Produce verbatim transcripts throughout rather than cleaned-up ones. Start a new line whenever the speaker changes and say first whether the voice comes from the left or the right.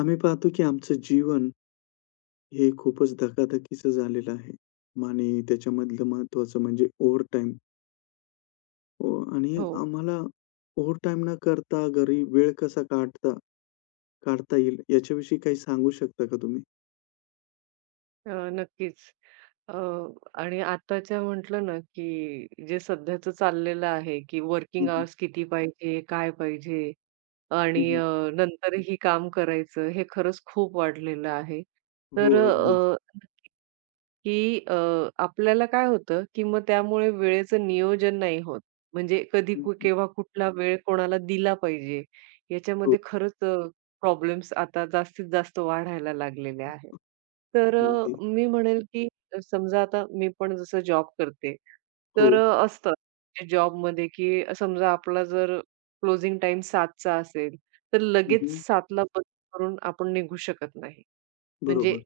left: आम्ही पाहतो की आमचं जीवन हे खूपच धकाधकीचं झालेलं आहे आणि त्याच्यामधलं महत्त्वाचं म्हणजे ओव्हरटाईम. ओ आणि
right: हो.
left: आम्हाला ओव्हरटाईम न करता घरी वेळ कसा काढता काढता येईल याच्याविषयी काही सांगू शकता का तुम्ही?
right: अ, नक्कीच. अ, आणि आताच्या म्हटलं ना, की जे सध्याचं चाललेलं आहे, की
left: हं,
right: वर्किंग
left: हं.
right: अवर्स किती पाहिजे, काय पाहिजे
left: हं,
right: आणि
left: हं.
right: अ, नंतरही काम करायचं, हे खरंच खूप वाढलेलं आहे.
left: हो,
right: तर
left: अगदीच.
right: अ, की अ, आपल्याला काय होतं, की मग त्यामुळे वेळेचं नियोजन नाही होत. म्हणजे कधी
left: हं,
right: कु
left: हं.
right: केव्हा कुठला वेळ कोणाला दिला पाहिजे,
left: हो,
right: याच्यामध्ये खरंच अ, प्रॉब्लेम्स आता जास्तीत जास्त वाढायला लागलेले आहेत. तर
left: अगदी.
right: अ, मी म्हणेल की अ, समजा आता मी पण जसं जॉब करते,
left: हो.
right: तर अ, असतं म्हणजे जॉबमध्ये की समजा आपला जर क्लोजिंग टाईम 7:00चा असेल, तर लगेच
left: हं.
right: 7:00ला बंद करून आपण निघू शकत नाही. म्हणजे
left: बरोबर.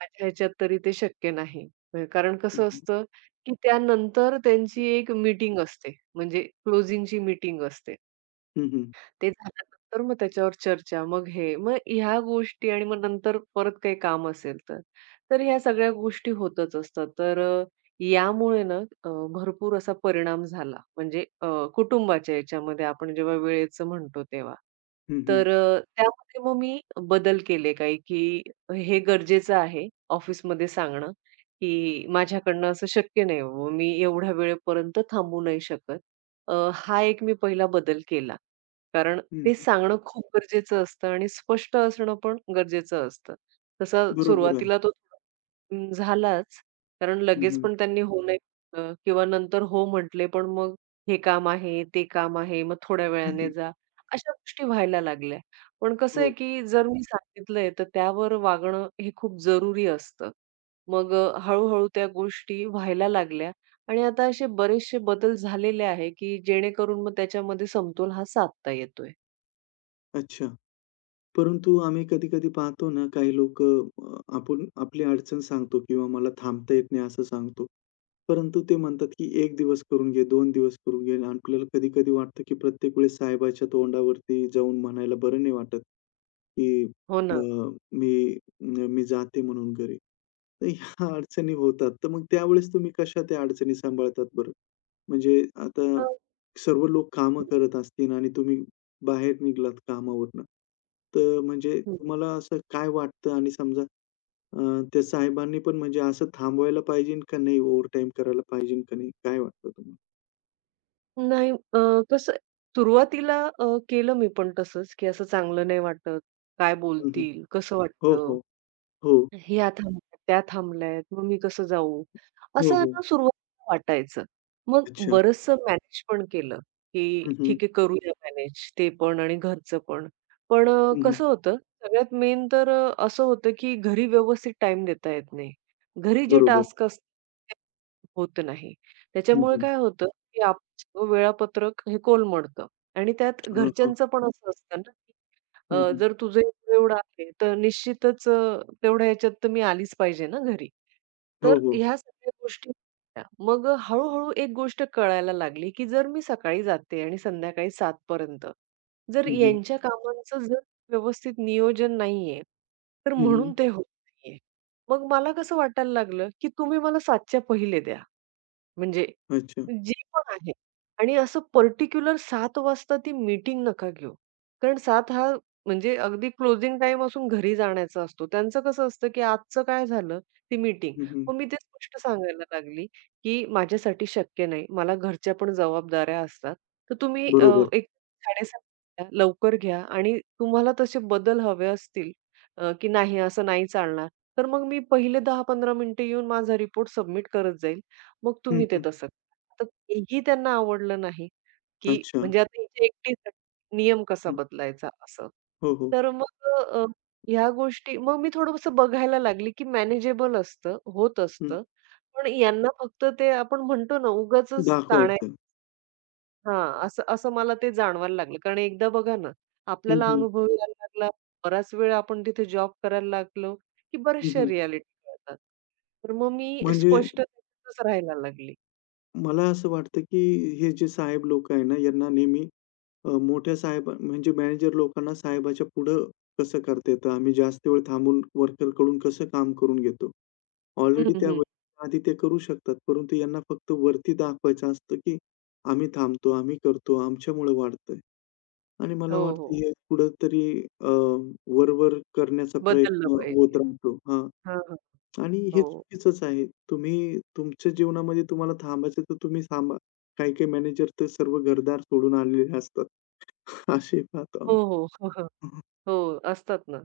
right: माझ्या ह्याच्यात तरी ते शक्य नाही. अ, कारण
left: हं,
right: कसं
left: हं.
right: असतं, की त्यानंतर त्यांची एक मीटिंग असते. म्हणजे क्लोजिंगची मीटिंग असते.
left: हं, हं.
right: ते झाल्यानंतर मग त्याच्यावर चर्चा, मग हे, मग ह्या गोष्टी आणि मग नंतर परत काही काम असेल तर. तर ह्या सगळ्या गोष्टी होतच असतात. तर अ, यामुळे ना अ, भरपूर असा परिणाम झाला. म्हणजे अ, कुटुंबाच्या याच्यामध्ये आपण जेव्हा वेळेचं म्हणतो तेव्हा. तर अ, त्यामध्ये मग मी बदल केले काही, की हे गरजेचं आहे ऑफिसमध्ये सांगणं, की माझ्याकडनं असं शक्य नाही बाबा मी एवढ्या वेळेपर्यंत थांबू नाही शकत. अ, हा एक मी पहिला बदल केला. कारण ते सांगणं खूप गरजेचं असतं आणि स्पष्ट असणं पण गरजेचं असतं. तसा
left: बरोबर आहे.
right: सुरुवातीला तो अं, झालाच. कारण लगेच
left: हं.
right: पण त्यांनी हो नाही म्हटलं किंवा नंतर हो म्हटले, पण मग हे काम आहे, ते काम आहे, मग थोड्या वेळाने जा, अशा गोष्टी व्हायला लागल्या. पण कसं आहे,
left: हो.
right: की जर मी सांगितलंय, तर त्यावर वागणं हे खूप जरुरी असतं. मग अ, हळू-हळू त्या गोष्टी व्हायला लागल्या. आणि आता असे बरेचसे बदल झालेले आहे, की जेणेकरून मग त्याच्यामध्ये समतोल हा साधता येतोय.
left: अच्छा. परंतु आम्ही कधी-कधी पाहतो ना, काही लोकं, अ, आपण आपली अडचण सांगतो किंवा मला थांबता येत नाही असं सांगतो. परंतु ते म्हणतात, की एक दिवस करून घे, दोन दिवस करून घे. आणि आपल्याला कधी-कधी वाटतं, की प्रत्येक वेळेस साहेबाच्या तोंडावरती जाऊन म्हणायला बरं नाही वाटत, की
right: हो ना.
left: अ, मी मी जाते म्हणून घरी. तर ह्या अडचणी होतात. तर मग त्यावेळेस तुम्ही कशा त्या अडचणी सांभाळतात बरं? म्हणजे आता
right: अ,
left: सर्व लोक कामं
right: हं,
left: करत असतील आणि तुम्ही बाहेर निघालात कामावरनं, तर म्हणजे
right: हं.
left: तुम्हाला असं काय वाटतं? आणि समजा अ, त्या साहेबांनी पण म्हणजे असं थांबवायला पाहिजे का नाही? ओव्हरटाईम करायला पाहिजे का नाही? काय वाटतं तुम्हाला?
right: नाही अ, कसं सुरुवातीला अ, केलं मी पण तसंच, की असं चांगलं नाही वाटत. काय
left: हं.
right: बोलतील? कसं
left: हो,
right: वाटतं?
left: हो. हो.
right: ह्या थांबल्यात, त्या थांबल्यात, मग मी कसं जाऊ?
left: हो,
right: असं
left: हो.
right: ना सुरुवातीला वाटायचं. मग
left: अच्छा.
right: बरचसं मॅनेज पण केलं, की
left: हं, हं.
right: ठीक आहे करूया मॅनेज ते पण आणि घरचं पण. पण अ, कसं होतं सगळ्यात मेन तर अ, असं होतं, की घरी व्यवस्थित टाइम देता येत नाही. घरी जे
left: बरोबर.
right: टास्क असतात ते होत नाही.
left: हं,
right: त्याच्यामुळे
left: हं.
right: काय होतं, की आपलं सगळं वेळापत्रक हे कोलमडतं आणि त्यात
left: हां, हां.
right: घरच्यांचं पण असं असतं ना अ, जर तुझं एवढं एवढं आहे, तर निश्चितच अ, तेवढ्या ह्याच्यात तर मी आलीच पाहिजे ना घरी.
left: हो,
right: तर
left: हो.
right: ह्या सगळ्या गोष्टी होत्या. मग अ, एक गोष्ट कळायला लागली, की जर मी सकाळी जाते आणि संध्याकाळी सात पर्यंत, जर
left: हं, हं.
right: यांच्या कामांचं जर व्यवस्थित नियोजन नाहीये, तर म्हणून ते होत नाहीये. मग मला कसं वाटायला लागलं, की तुम्ही मला 7च्या पहिले द्या. म्हणजे
left: अच्छा.
right: जे पण आहे आणि असं पर्टिक्युलर सात वाजता ती मीटिंग नका घेऊ. कारण सात हा म्हणजे अगदी क्लोजिंग टाइम असून घरी जाण्याचा असतो. त्यांचं कसं असतं, की आजचं काय झालं? ती मीटिंग.
left: हं.
right: मग मी ते स्पष्ट सांगायला लागली, की माझ्यासाठी शक्य नाही. मला घरच्या पण जबाबदाऱ्या असतात. तर तुम्ही अ,
left: बरोबर.
right: एक साडेसात लवकर घ्या आणि तुम्हाला तसे बदल हवे असतील अ, की नाही असं नाही चालणार. तर मग मी पहिले दहा पंधरा मिनिटं येऊन माझा रिपोर्ट सबमिट करत जाईल. मग तुम्ही ते
left: हं.
right: तसं करा. तर तेही त्यांना आवडलं नाही, की
left: अच्छा.
right: म्हणजे आता हिच्या एकटीसाठी नियम कसा
left: हं.
right: बदलायचा असं.
left: हो, हो.
right: तर मग अ, ह्या गोष्टी मग मी थोडंसं बघायला लागली, की मॅनेजेबल असतं, होत
left: हं.
right: असतं. पण यांना फक्त ते आपण म्हणतो ना उगाचच ताण आहे
left: दाखवायचं.
right: हां, असं असं मला ते जाणवायला लागलं. कारण एकदा बघा ना,
left: हं,
right: आपल्याला
left: हं.
right: अनुभव यायला लागला, बराच वेळ आपण तिथे जॉब करायला लागलो, की बऱ्याचशा रिॲलिटी कळतात. तर मग मी
left: म्हणजे
right: स्पष्ट तसंच राहायला लागले.
left: मला असं वाटतं, की हे जे साहेब लोकं आहे ना, यांना नेहमी, अ, मोठ्या साहेब म्हणजे मॅनेजर लोकांना साहेबाच्या पुढं कसं करता येतं? आम्ही जास्त वेळ थांबून वर्करकडून कसं काम करून घेतो?
right: हं,
left: ऑलरेडी त्या
right: हं.
left: वेळेच्या आधी ते करू शकतात, परंतु यांना फक्त वरती दाखवायचं असतं, की आम्ही थांबतो, आम्ही करतो, आमच्यामुळे वाढतंय. आणि मला
right: हो,
left: वाटतं
right: हो.
left: हे कुठेतरी अ, वर करण्याचा
right: बदललं
left: प्रयत्न
right: पाहिजे.
left: होत राहतो. हां.
right: हां, हां.
left: आणि हे
right: हो.
left: चुकीचंच आहे. तुम्ही तुमच्या जीवनामध्ये तुम्हाला थांबायचं तर तुम्ही थांबा. काही-काही मॅनेजर तर सर्व घरदार सोडून आलेले असतात. असे पाहतो
right: हो,
left: आम्ही.
right: हो. हो, हो. हो, असतात ना.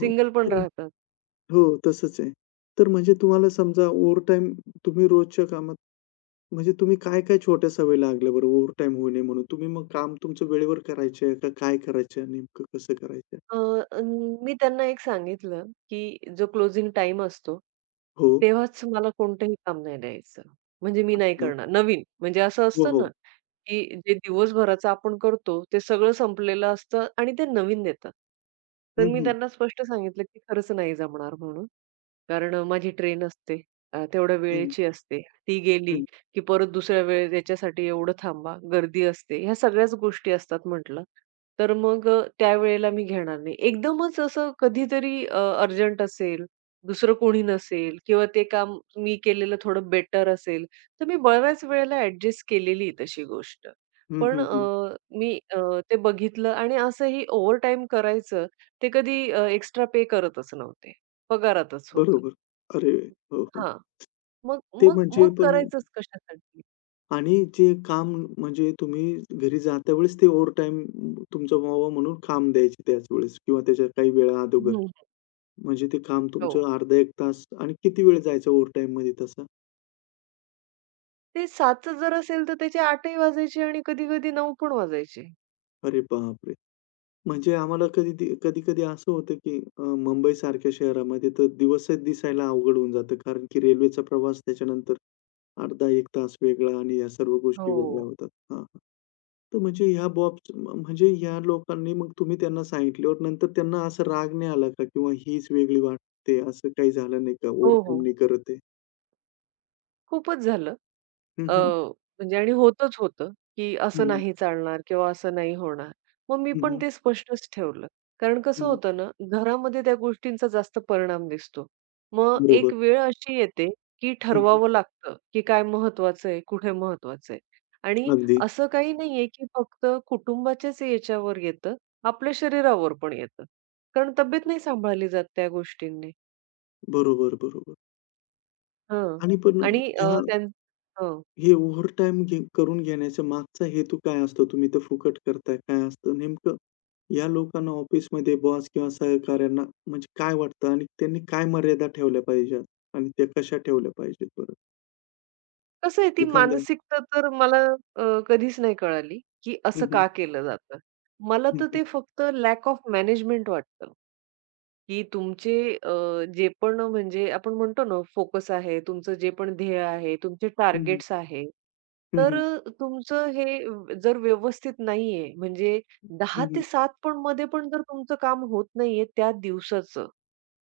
left: हो.
right: पण
left: तर-
right: राहतात.
left: हो, तसंच आहे. तर म्हणजे तुम्हाला समजा ओव्हरटाईम तुम्ही रोजच्या कामात म्हणजे तुम्ही काय-काय छोट्या सवयी लागल्या बरं ओव्हरटाईम होऊ नये म्हणून? तुम्ही मग काम तुमचं वेळेवर करायचे का काय करायचं आहे? नेमकं कसं करायचं?
right: अ, अ, मी त्यांना एक सांगितलं, की जो क्लोजिंग टाईम असतो,
left: हो.
right: तेव्हाच मला कोणतंही काम नाही द्यायचं. म्हणजे मी नाही
left: अच्छा.
right: करणार. नवीन म्हणजे असं
left: हो,
right: असतं
left: हो.
right: ना, की जे दिवसभराचं आपण करतो, ते सगळं संपलेलं असतं आणि ते नवीन देतात. तर
left: हं,
right: मी
left: हं.
right: त्यांना स्पष्ट सांगितलं, की खरंच नाही जमणार म्हणून. कारण अ, माझी ट्रेन असते. अ, तेवढ्या
left: हं,
right: वेळेची असते. ती गेली,
left: हं.
right: की परत दुसऱ्या वेळेस याच्यासाठी एवढं थांबा, गर्दी असते. ह्या सगळ्याच गोष्टी असतात म्हटलं. तर मग अ, त्यावेळेला मी घेणार नाही. एकदमच असं कधीतरी अ, अर्जंट असेल, दुसरं कोणी नसेल किंवा ते काम मी केलेलं थोडं बेटर असेल, तर मी बऱ्याच वेळेला ॲडजस्ट केलेली आहे तशी गोष्ट.
left: हं,
right: पण
left: हं, हं.
right: अ, मी अ, ते बघितलं आणि असंही ओव्हरटाईम करायचं, ते कधी एक्स्ट्रा पे करतच नव्हते. पगारातच होतं.
left: बरोबर. अरे! हो, हो.
right: हां. मग
left: ते
right: मग
left: म्हणजे
right: मग
left: पण
right: करायचंच कशासाठी?
left: आणि जे काम म्हणजे तुम्ही घरी जाता वेळेस ते ओव्हरटाईम तुमचं व्हावं म्हणून काम द्यायचे त्याच वेळेस किंवा त्याच्या काही वेळा अगोदर.
right: हं,
left: म्हणजे ते काम
right: हो.
left: तुमचं अर्धा एक तास आणि किती वेळ जायचा ओव्हरटाईममध्ये तसा?
right: ते सात चं जर असेल, तर त्याचे आठ ही वाजायचे आणि कधी-कधी नऊ पण वाजायचे.
left: अरे बापरे! म्हणजे आम्हाला
right: हं.
left: कधी कधी-कधी असं होतं, की अ, मुंबईसारख्या शहरामध्ये तर दिवसच दिसायला अवघड होऊन जातं. कारण की रेल्वेचा प्रवास त्याच्यानंतर अर्धा एक तास वेगळा आणि या सर्व गोष्टी वेगळ्या
right: हो.
left: होतात. हां, हां. तर म्हणजे ह्या बॉब्स म्हणजे ह्या लोकांनी मग तुम्ही त्यांना सांगितल्यावर नंतर त्यांना असा राग नाही आला का? किंवा हीच वेगळी वाटते असं काही झालं नाही का?
right: हो,
left: ओव्हरटाईम
right: हो.
left: नाही करत आहे?
right: खूपच झालं.
left: हं,
right: अ,
left: हं.
right: म्हणजे आणि होतच होतं, की असं
left: हं, हं.
right: नाही चालणार किंवा असं नाही होणार. मग मी
left: हं,
right: पण
left: हं.
right: ते स्पष्टच ठेवलं. कारण कसं होतं ना, घरामध्ये त्या गोष्टींचा जास्त परिणाम दिसतो. मग
left: बरोबर.
right: एक वेळ अशी येते, की
left: हं, हं.
right: ठरवावं लागतं, की काय महत्वाचं आहे, कुठे महत्वाचं आहे. आणि
left: अगदी.
right: असं काही नाहीये, की फक्त कुटुंबाच्याच याच्यावर येतं, आपल्या शरीरावर पण येतं. कारण तब्येत नाही सांभाळली जात त्या गोष्टींनी.
left: बरोबर, बरोबर.
right: हं.
left: आणि पण
right: आणि अ,
left: ह्या
right: त्यां हो.
left: हे ओव्हरटाईम घे करून घेण्याचा मागचा हेतू काय असतो? तुम्ही तर फुकट करताय. काय असतं नेमकं? या लोकांना ऑफिसमध्ये बॉस किंवा सहकाऱ्यांना म्हणजे काय वाटतं आणि त्यांनी काय मर्यादा ठेवल्या पाहिजेत? आणि त्या कशा ठेवल्या पाहिजेत बरं?
right: कसं आहे ती
left: एखादा.
right: मानसिकता तर मला अ, कधीच नाही कळाली, की
left: हं,
right: असं
left: हं.
right: का केलं जातं. मला
left: हं,
right: तर
left: हं.
right: ते फक्त लॅक ऑफ मॅनेजमेंट वाटतं, की तुमचे अ, जे पण म्हणजे आपण म्हणतो ना फोकस आहे, तुमचं जे पण ध्येय आहे, तुमचे
left: हं, हं.
right: टार्गेट्स आहे.
left: हं,
right: तर
left: हं.
right: अ, तुमचं हे जर व्यवस्थित नाहीये म्हणजे दहा
left: हं, हं.
right: ते सात पण मध्ये पण जर तुमचं काम होत नाहीये त्या दिवसाचं,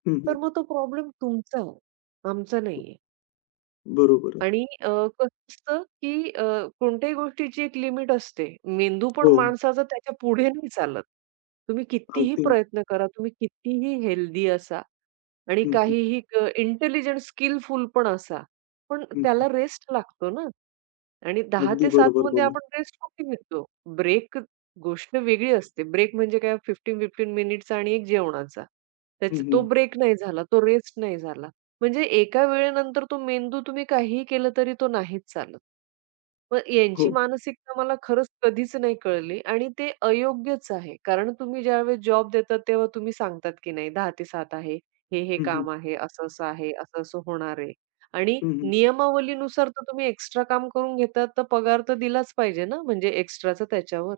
left: हं, हं.
right: तर मग तो प्रॉब्लेम तुमचा आहे, आमचा नाहीये. आणि अ, कसं असतं, की अ, कोणत्याही गोष्टीची एक लिमिट असते. मेंदू पण
left: हो.
right: माणसाचा त्याच्या पुढे नाही चालत. तुम्ही कितीही
left: अगदी.
right: प्रयत्न करा, तुम्ही कितीही हेल्दी असा, आणि
left: हं, हं.
right: काहीही क इंटेलिजंट स्किलफुल पण असा. पण
left: हं, हं.
right: त्याला रेस्ट लागतो ना आणि दहा
left: अगदी
right: ते सात
left: बरोबर
right: मध्ये
left: बोलला.
right: आपण रेस्ट कुठे घेतो? ब्रेक गोष्ट वेगळी असते. ब्रेक म्हणजे काय पंधरा पंधरा मिनिटचा आणि एक जेवणाचा.
left: हं,
right: त्याचा तो
left: हं.
right: ब्रेक नाही झाला, तो रेस्ट नाही झाला. म्हणजे एका वेळेनंतर तो मेंदू तुम्ही काहीही केलं तरी तो नाहीच चालत. मग यांची
left: हो.
right: मानसिकता मला खरंच कधीच नाही कळली आणि ते अयोग्यच आहे. कारण तुम्ही ज्यावेळेस जॉब देतात तेव्हा तुम्ही सांगतात की नाही दहा ते सात आहे. हे, हे
left: हं, हं.
right: काम आहे, असं-असं आहे, असं-असं होणार आहे. आणि
left: हं, हं.
right: नियमावलीनुसार तर तुम्ही एक्स्ट्रा काम करून घेतात तर पगार तर दिलाच पाहिजे ना म्हणजे एक्स्ट्राचा त्याच्यावर.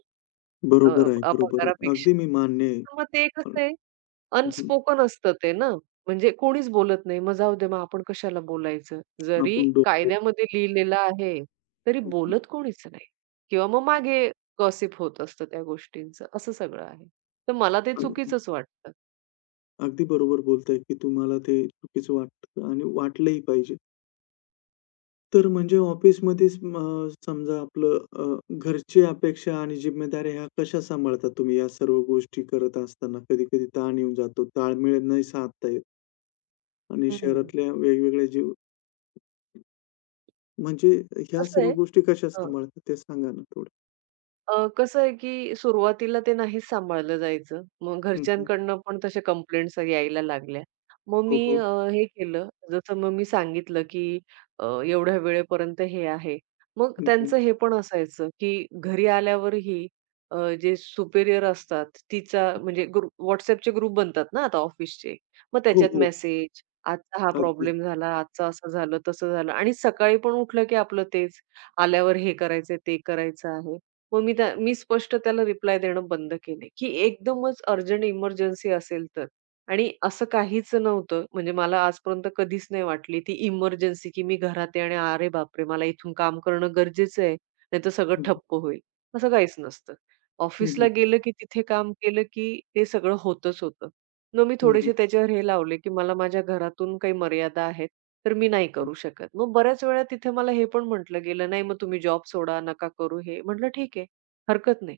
right: अ,
left: बरोबर आहे,
right: अ,
left: बरोबर आहे.
right: पगारापेक्षा.
left: अगदी मी मान्य आहे.
right: तर मग ते कसं आहे,
left: हं, हं.
right: अनस्पोकन असतं ते ना, म्हणजे कोणीच बोलत नाही. मग जाऊ दे, मग आपण कशाला बोलायचं? जरी
left: आपण डो हं.
right: कायद्यामध्ये लिहिलेलं आहे, तरी बोलत कोणीच नाही किंवा मग मागे गॉसिप होत असतं त्या गोष्टींचं. असं सगळं आहे. तर मला ते
left: हं.
right: चुकीचंच वाटतं.
left: अगदी बरोबर बोलताय, की तुम्हाला ते चुकीचं वाटतं आणि वाटलंही पाहिजे. तर म्हणजे ऑफिसमध्येच अ, समजा आपलं, अ, घरची अपेक्षा आणि जिम्मेदाऱ्या ह्या कशा सांभाळता तुम्ही या सर्व गोष्टी करत असताना? कधी-कधी ताण येऊन जातो, ताळमेळ नाही साधता येत आणि
right: हं,
left: शहरातल्या वेगवेगळ्या जीव म्हणजे ह्या
right: कसं
left: सर्व
right: आहे
left: गोष्टी कशा सांभाळता ते सांगा ना थोडं?
right: अ, कसं आहे, की सुरुवातीला ते नाहीच सांभाळलं जायचं. मग
left: हं, हं.
right: घरच्यांकडनं पण तशा कंप्लेंट्स यायला लागल्या. मग
left: हो,
right: मी
left: हो.
right: अ, हे केलं, जसं मग मी सांगितलं, की अ, एवढ्या वेळेपर्यंत हे आहे. मग
left: हं, हं.
right: त्यांचं हे पण असायचं, की घरी आल्यावरही अ, जे सुपेरियर असतात, तिचा म्हणजे ग्रुप WhatsAppचे ग्रुप बनतात ना आता ऑफिसचे. मग
left: हो,
right: त्याच्यात
left: हो.
right: मेसेज, आजचा हा
left: अगदीच.
right: प्रॉब्लेम झाला, आजचा असं झालं, तसं झालं आणि सकाळी पण उठलं, की आपलं तेच. आल्यावर हे करायचंय, ते करायचं आहे. मग मी त्या मी स्पष्ट त्याला रिप्लाय देणं बंद केले, की एकदमच अर्जंट इमर्जन्सी असेल तर. आणि असं काहीच नव्हतं. म्हणजे मला आजपर्यंत कधीच नाही वाटली ती इमर्जन्सी, की मी घरात आहे आणि अरे बापरे! मला इथून काम करणं गरजेचं आहे, नाहीतर सगळं
left: हं, हं.
right: ठप्प होईल. असं काहीच नसतं.
left: हं,
right: ऑफिसला
left: हं.
right: गेलं की तिथे काम केलं की ते सगळं होतच होतं. मग मी
left: हं, हं.
right: थोडेसे त्याच्यावर हे लावले, की मला माझ्या घरातून काही मर्यादा आहेत. तर मी नाही करू शकत. मग बऱ्याच वेळा तिथे मला हे पण म्हटलं गेलं, "नाही मग तुम्ही जॉब सोडा, नका करू हे." म्हटलं, "ठीक आहे, हरकत नाही."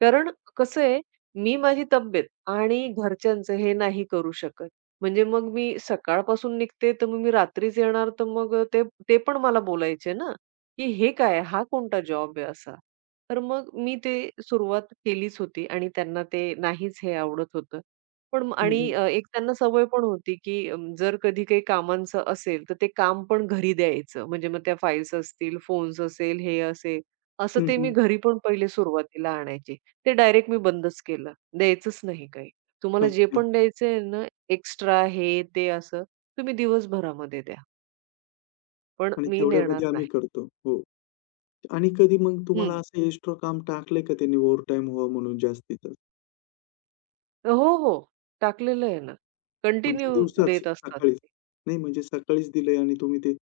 right: कारण कसं आहे, मी माझी तब्येत आणि घरच्यांचं हे नाही करू शकत. म्हणजे मग मी सकाळपासून निघते, तर मग मी रात्रीच येणार, तर मग ते ते पण मला बोलायचे ना, की "हे काय आहे? हा कोणता जॉब आहे असा?" तर मग मी ते सुरुवात केलीच होती आणि त्यांना ते नाहीच हे आवडत होतं. पण मग आणि
left: हं,
right: अ, एक त्यांना सवय पण होती, की अं, जर कधी काही कामांचं असेल, तर ते काम पण घरी द्यायचं. म्हणजे मग त्या फाइल्स असतील, फोन्स असेल, हे असेल, असं ते मी घरी पण पहिले सुरुवातीला आणायचे. ते डायरेक्ट मी बंदच केलं. द्यायचंच नाही काही. तुम्हाला जे
left: अच्छा.
right: पण द्यायचं ना, एक्स्ट्रा हे, ते असं, तुम्ही दिवसभरामध्ये द्या. पण
left: आणि
right: मी नेणार
left: तेवढ्यामध्ये आम्ही
right: नाही.
left: करतो. हो. आणि कधी मग तुम्हाला
right: हं.
left: असं एक्स्ट्रा काम टाकलंय का त्यांनी ओव्हरटाईम व्हावं म्हणून जास्तीचं?
right: हो, हो. टाकलेलं आहे ना.
left: म्हणजे
right: कंटिन्यू
left: दिवसाच,
right: देत असतात.
left: सकाळीच? नाही म्हणजे सकाळीच दिलंय आणि तुम्ही ते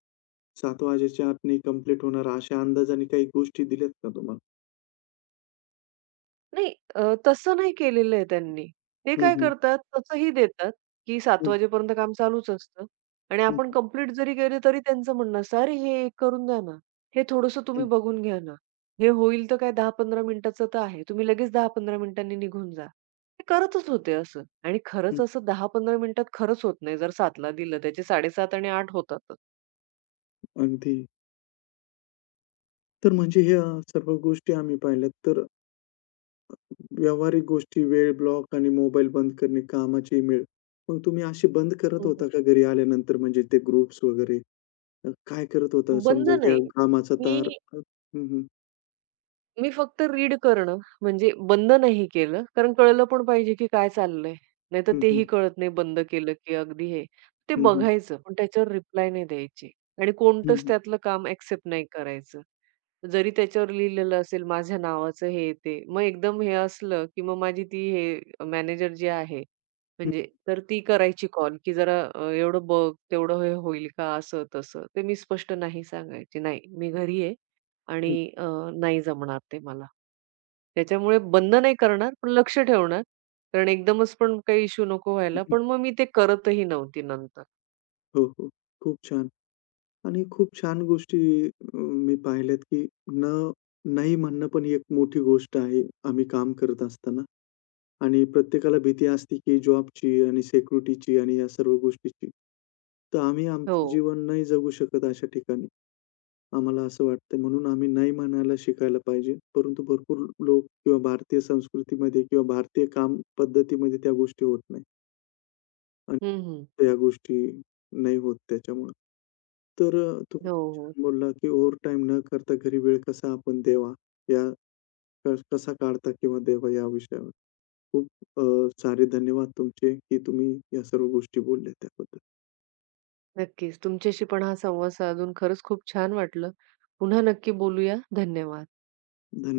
left: सात वाजेच्या आत नाही कंप्लीट होणार अशा अंदाजाने काही गोष्टी दिल्यात का तुम्हाला?
right: नाही अ, तसं नाही केलेलं आहे त्यांनी. ते काय
left: हं.
right: करतात तसंही देतात, की
left: हं,
right: सात
left: हं.
right: वाजेपर्यंत काम चालूच असतं आणि
left: हं, हं.
right: आपण कंप्लीट जरी केले तरी त्यांचं म्हणणं असतं, "अरे, हे एक करून द्या ना. हे थोडंसं
left: हं,
right: तुम्ही बघून घ्या ना. हे होईल तर काय दहा पंधरा मिनिटाचं तर आहे. तुम्ही लगेच दहा पंधरा मिनिटांनी निघून जा." ते करतच होते असं आणि
left: हं.
right: खरंच असं दहा पंधरा मिनिटात खरंच होत नाही. जर सात दिलं त्याचे साडेसात आणि आठ होतातच.
left: अगदी. तर म्हणजे ह्या सर्व गोष्टी आम्ही पाहिल्यात. तर व्यावहारिक गोष्टी, वेळ ब्लॉक आणि मोबाईल बंद करणे, कामाची मेळ. मग तुम्ही असे बंद करत
right: हं, हं.
left: होता का घरी आल्यानंतर म्हणजे ते ग्रुप्स वगैरे? अ, काय करत होता?
right: बंद
left: समजा या
right: नाही.
left: कामाचा तार
right: मी
left: हं, हं.
right: मी फक्त रीड करणं, म्हणजे बंद नाही केलं, कारण कळलं पण पाहिजे की काय चाललंय. नाहीतर
left: हं, हं.
right: तेही कळत नाही बंद केलं की अगदी हे. ते
left: हं, हं.
right: बघायचं, पण त्याच्यावर रिप्लाय नाही द्यायची आणि
left: हं,
right: कोणतंच
left: हं.
right: त्यातलं काम एक्सेप्ट नाही करायचं. जरी त्याच्यावर लिहिलेलं असेल माझ्या नावाचं हे, ते, मग एकदम हे असलं की मग माझी ती हे मॅनेजर जी आहे,
left: हं, हं.
right: म्हणजे तर ती करायची कॉल की "जरा अ, एवढं बघ, तेवढं हे होईल का?" असं-तसं. ते मी स्पष्ट नाही सांगायची. "नाही, मी घरी आहे. आणि अ, नाही जमणार ते मला. त्याच्यामुळे बंद नाही करणार, पण लक्ष ठेवणार. कारण एकदमच पण काही इश्यू नको
left: हं,
right: व्हायला.
left: हं.
right: पण मग मी ते करतही नव्हती नंतर.
left: हो, हो. खूप छान आणि खूप छान गोष्टी, अ, मी पाहिल्यात, की न नाही म्हणणं पण ही एक मोठी गोष्ट आहे, आम्ही काम करत असताना आणि प्रत्येकाला भीती असते, की जॉबची आणि सिक्युरिटीची आणि या सर्व गोष्टीची. तर आम्ही
right: हो.
left: आमचं जीवन नाही जगू शकत अशा ठिकाणी. आम्हाला असं वाटतं म्हणून आम्ही नाही म्हणायला शिकायला पाहिजे. परंतु भरपूर लोक किंवा भारतीय संस्कृतीमध्ये किंवा भारतीय काम पद्धतीमध्ये त्या गोष्टी होत नाही. आणि
right: हं, हं.
left: त्या गोष्टी नाही होत त्याच्यामुळं. तर अ, तुम्ही
right: हो, हो.
left: छान बोलला, की ओव्हरटाईम न करता घरी वेळ कसा आपण द्यावा, या कस कसा काढता किंवा द्यावा या विषयावर. खूप, अ, सारे धन्यवाद तुमचे, की तुम्ही या सर्व गोष्टी बोलल्या त्याबद्दल.
right: नक्कीच. तुमच्याशी पण हा संवाद साधून खरंच खूप छान वाटलं. पुन्हा नक्की बोलूया. धन्यवाद.
left: धन्यवाद.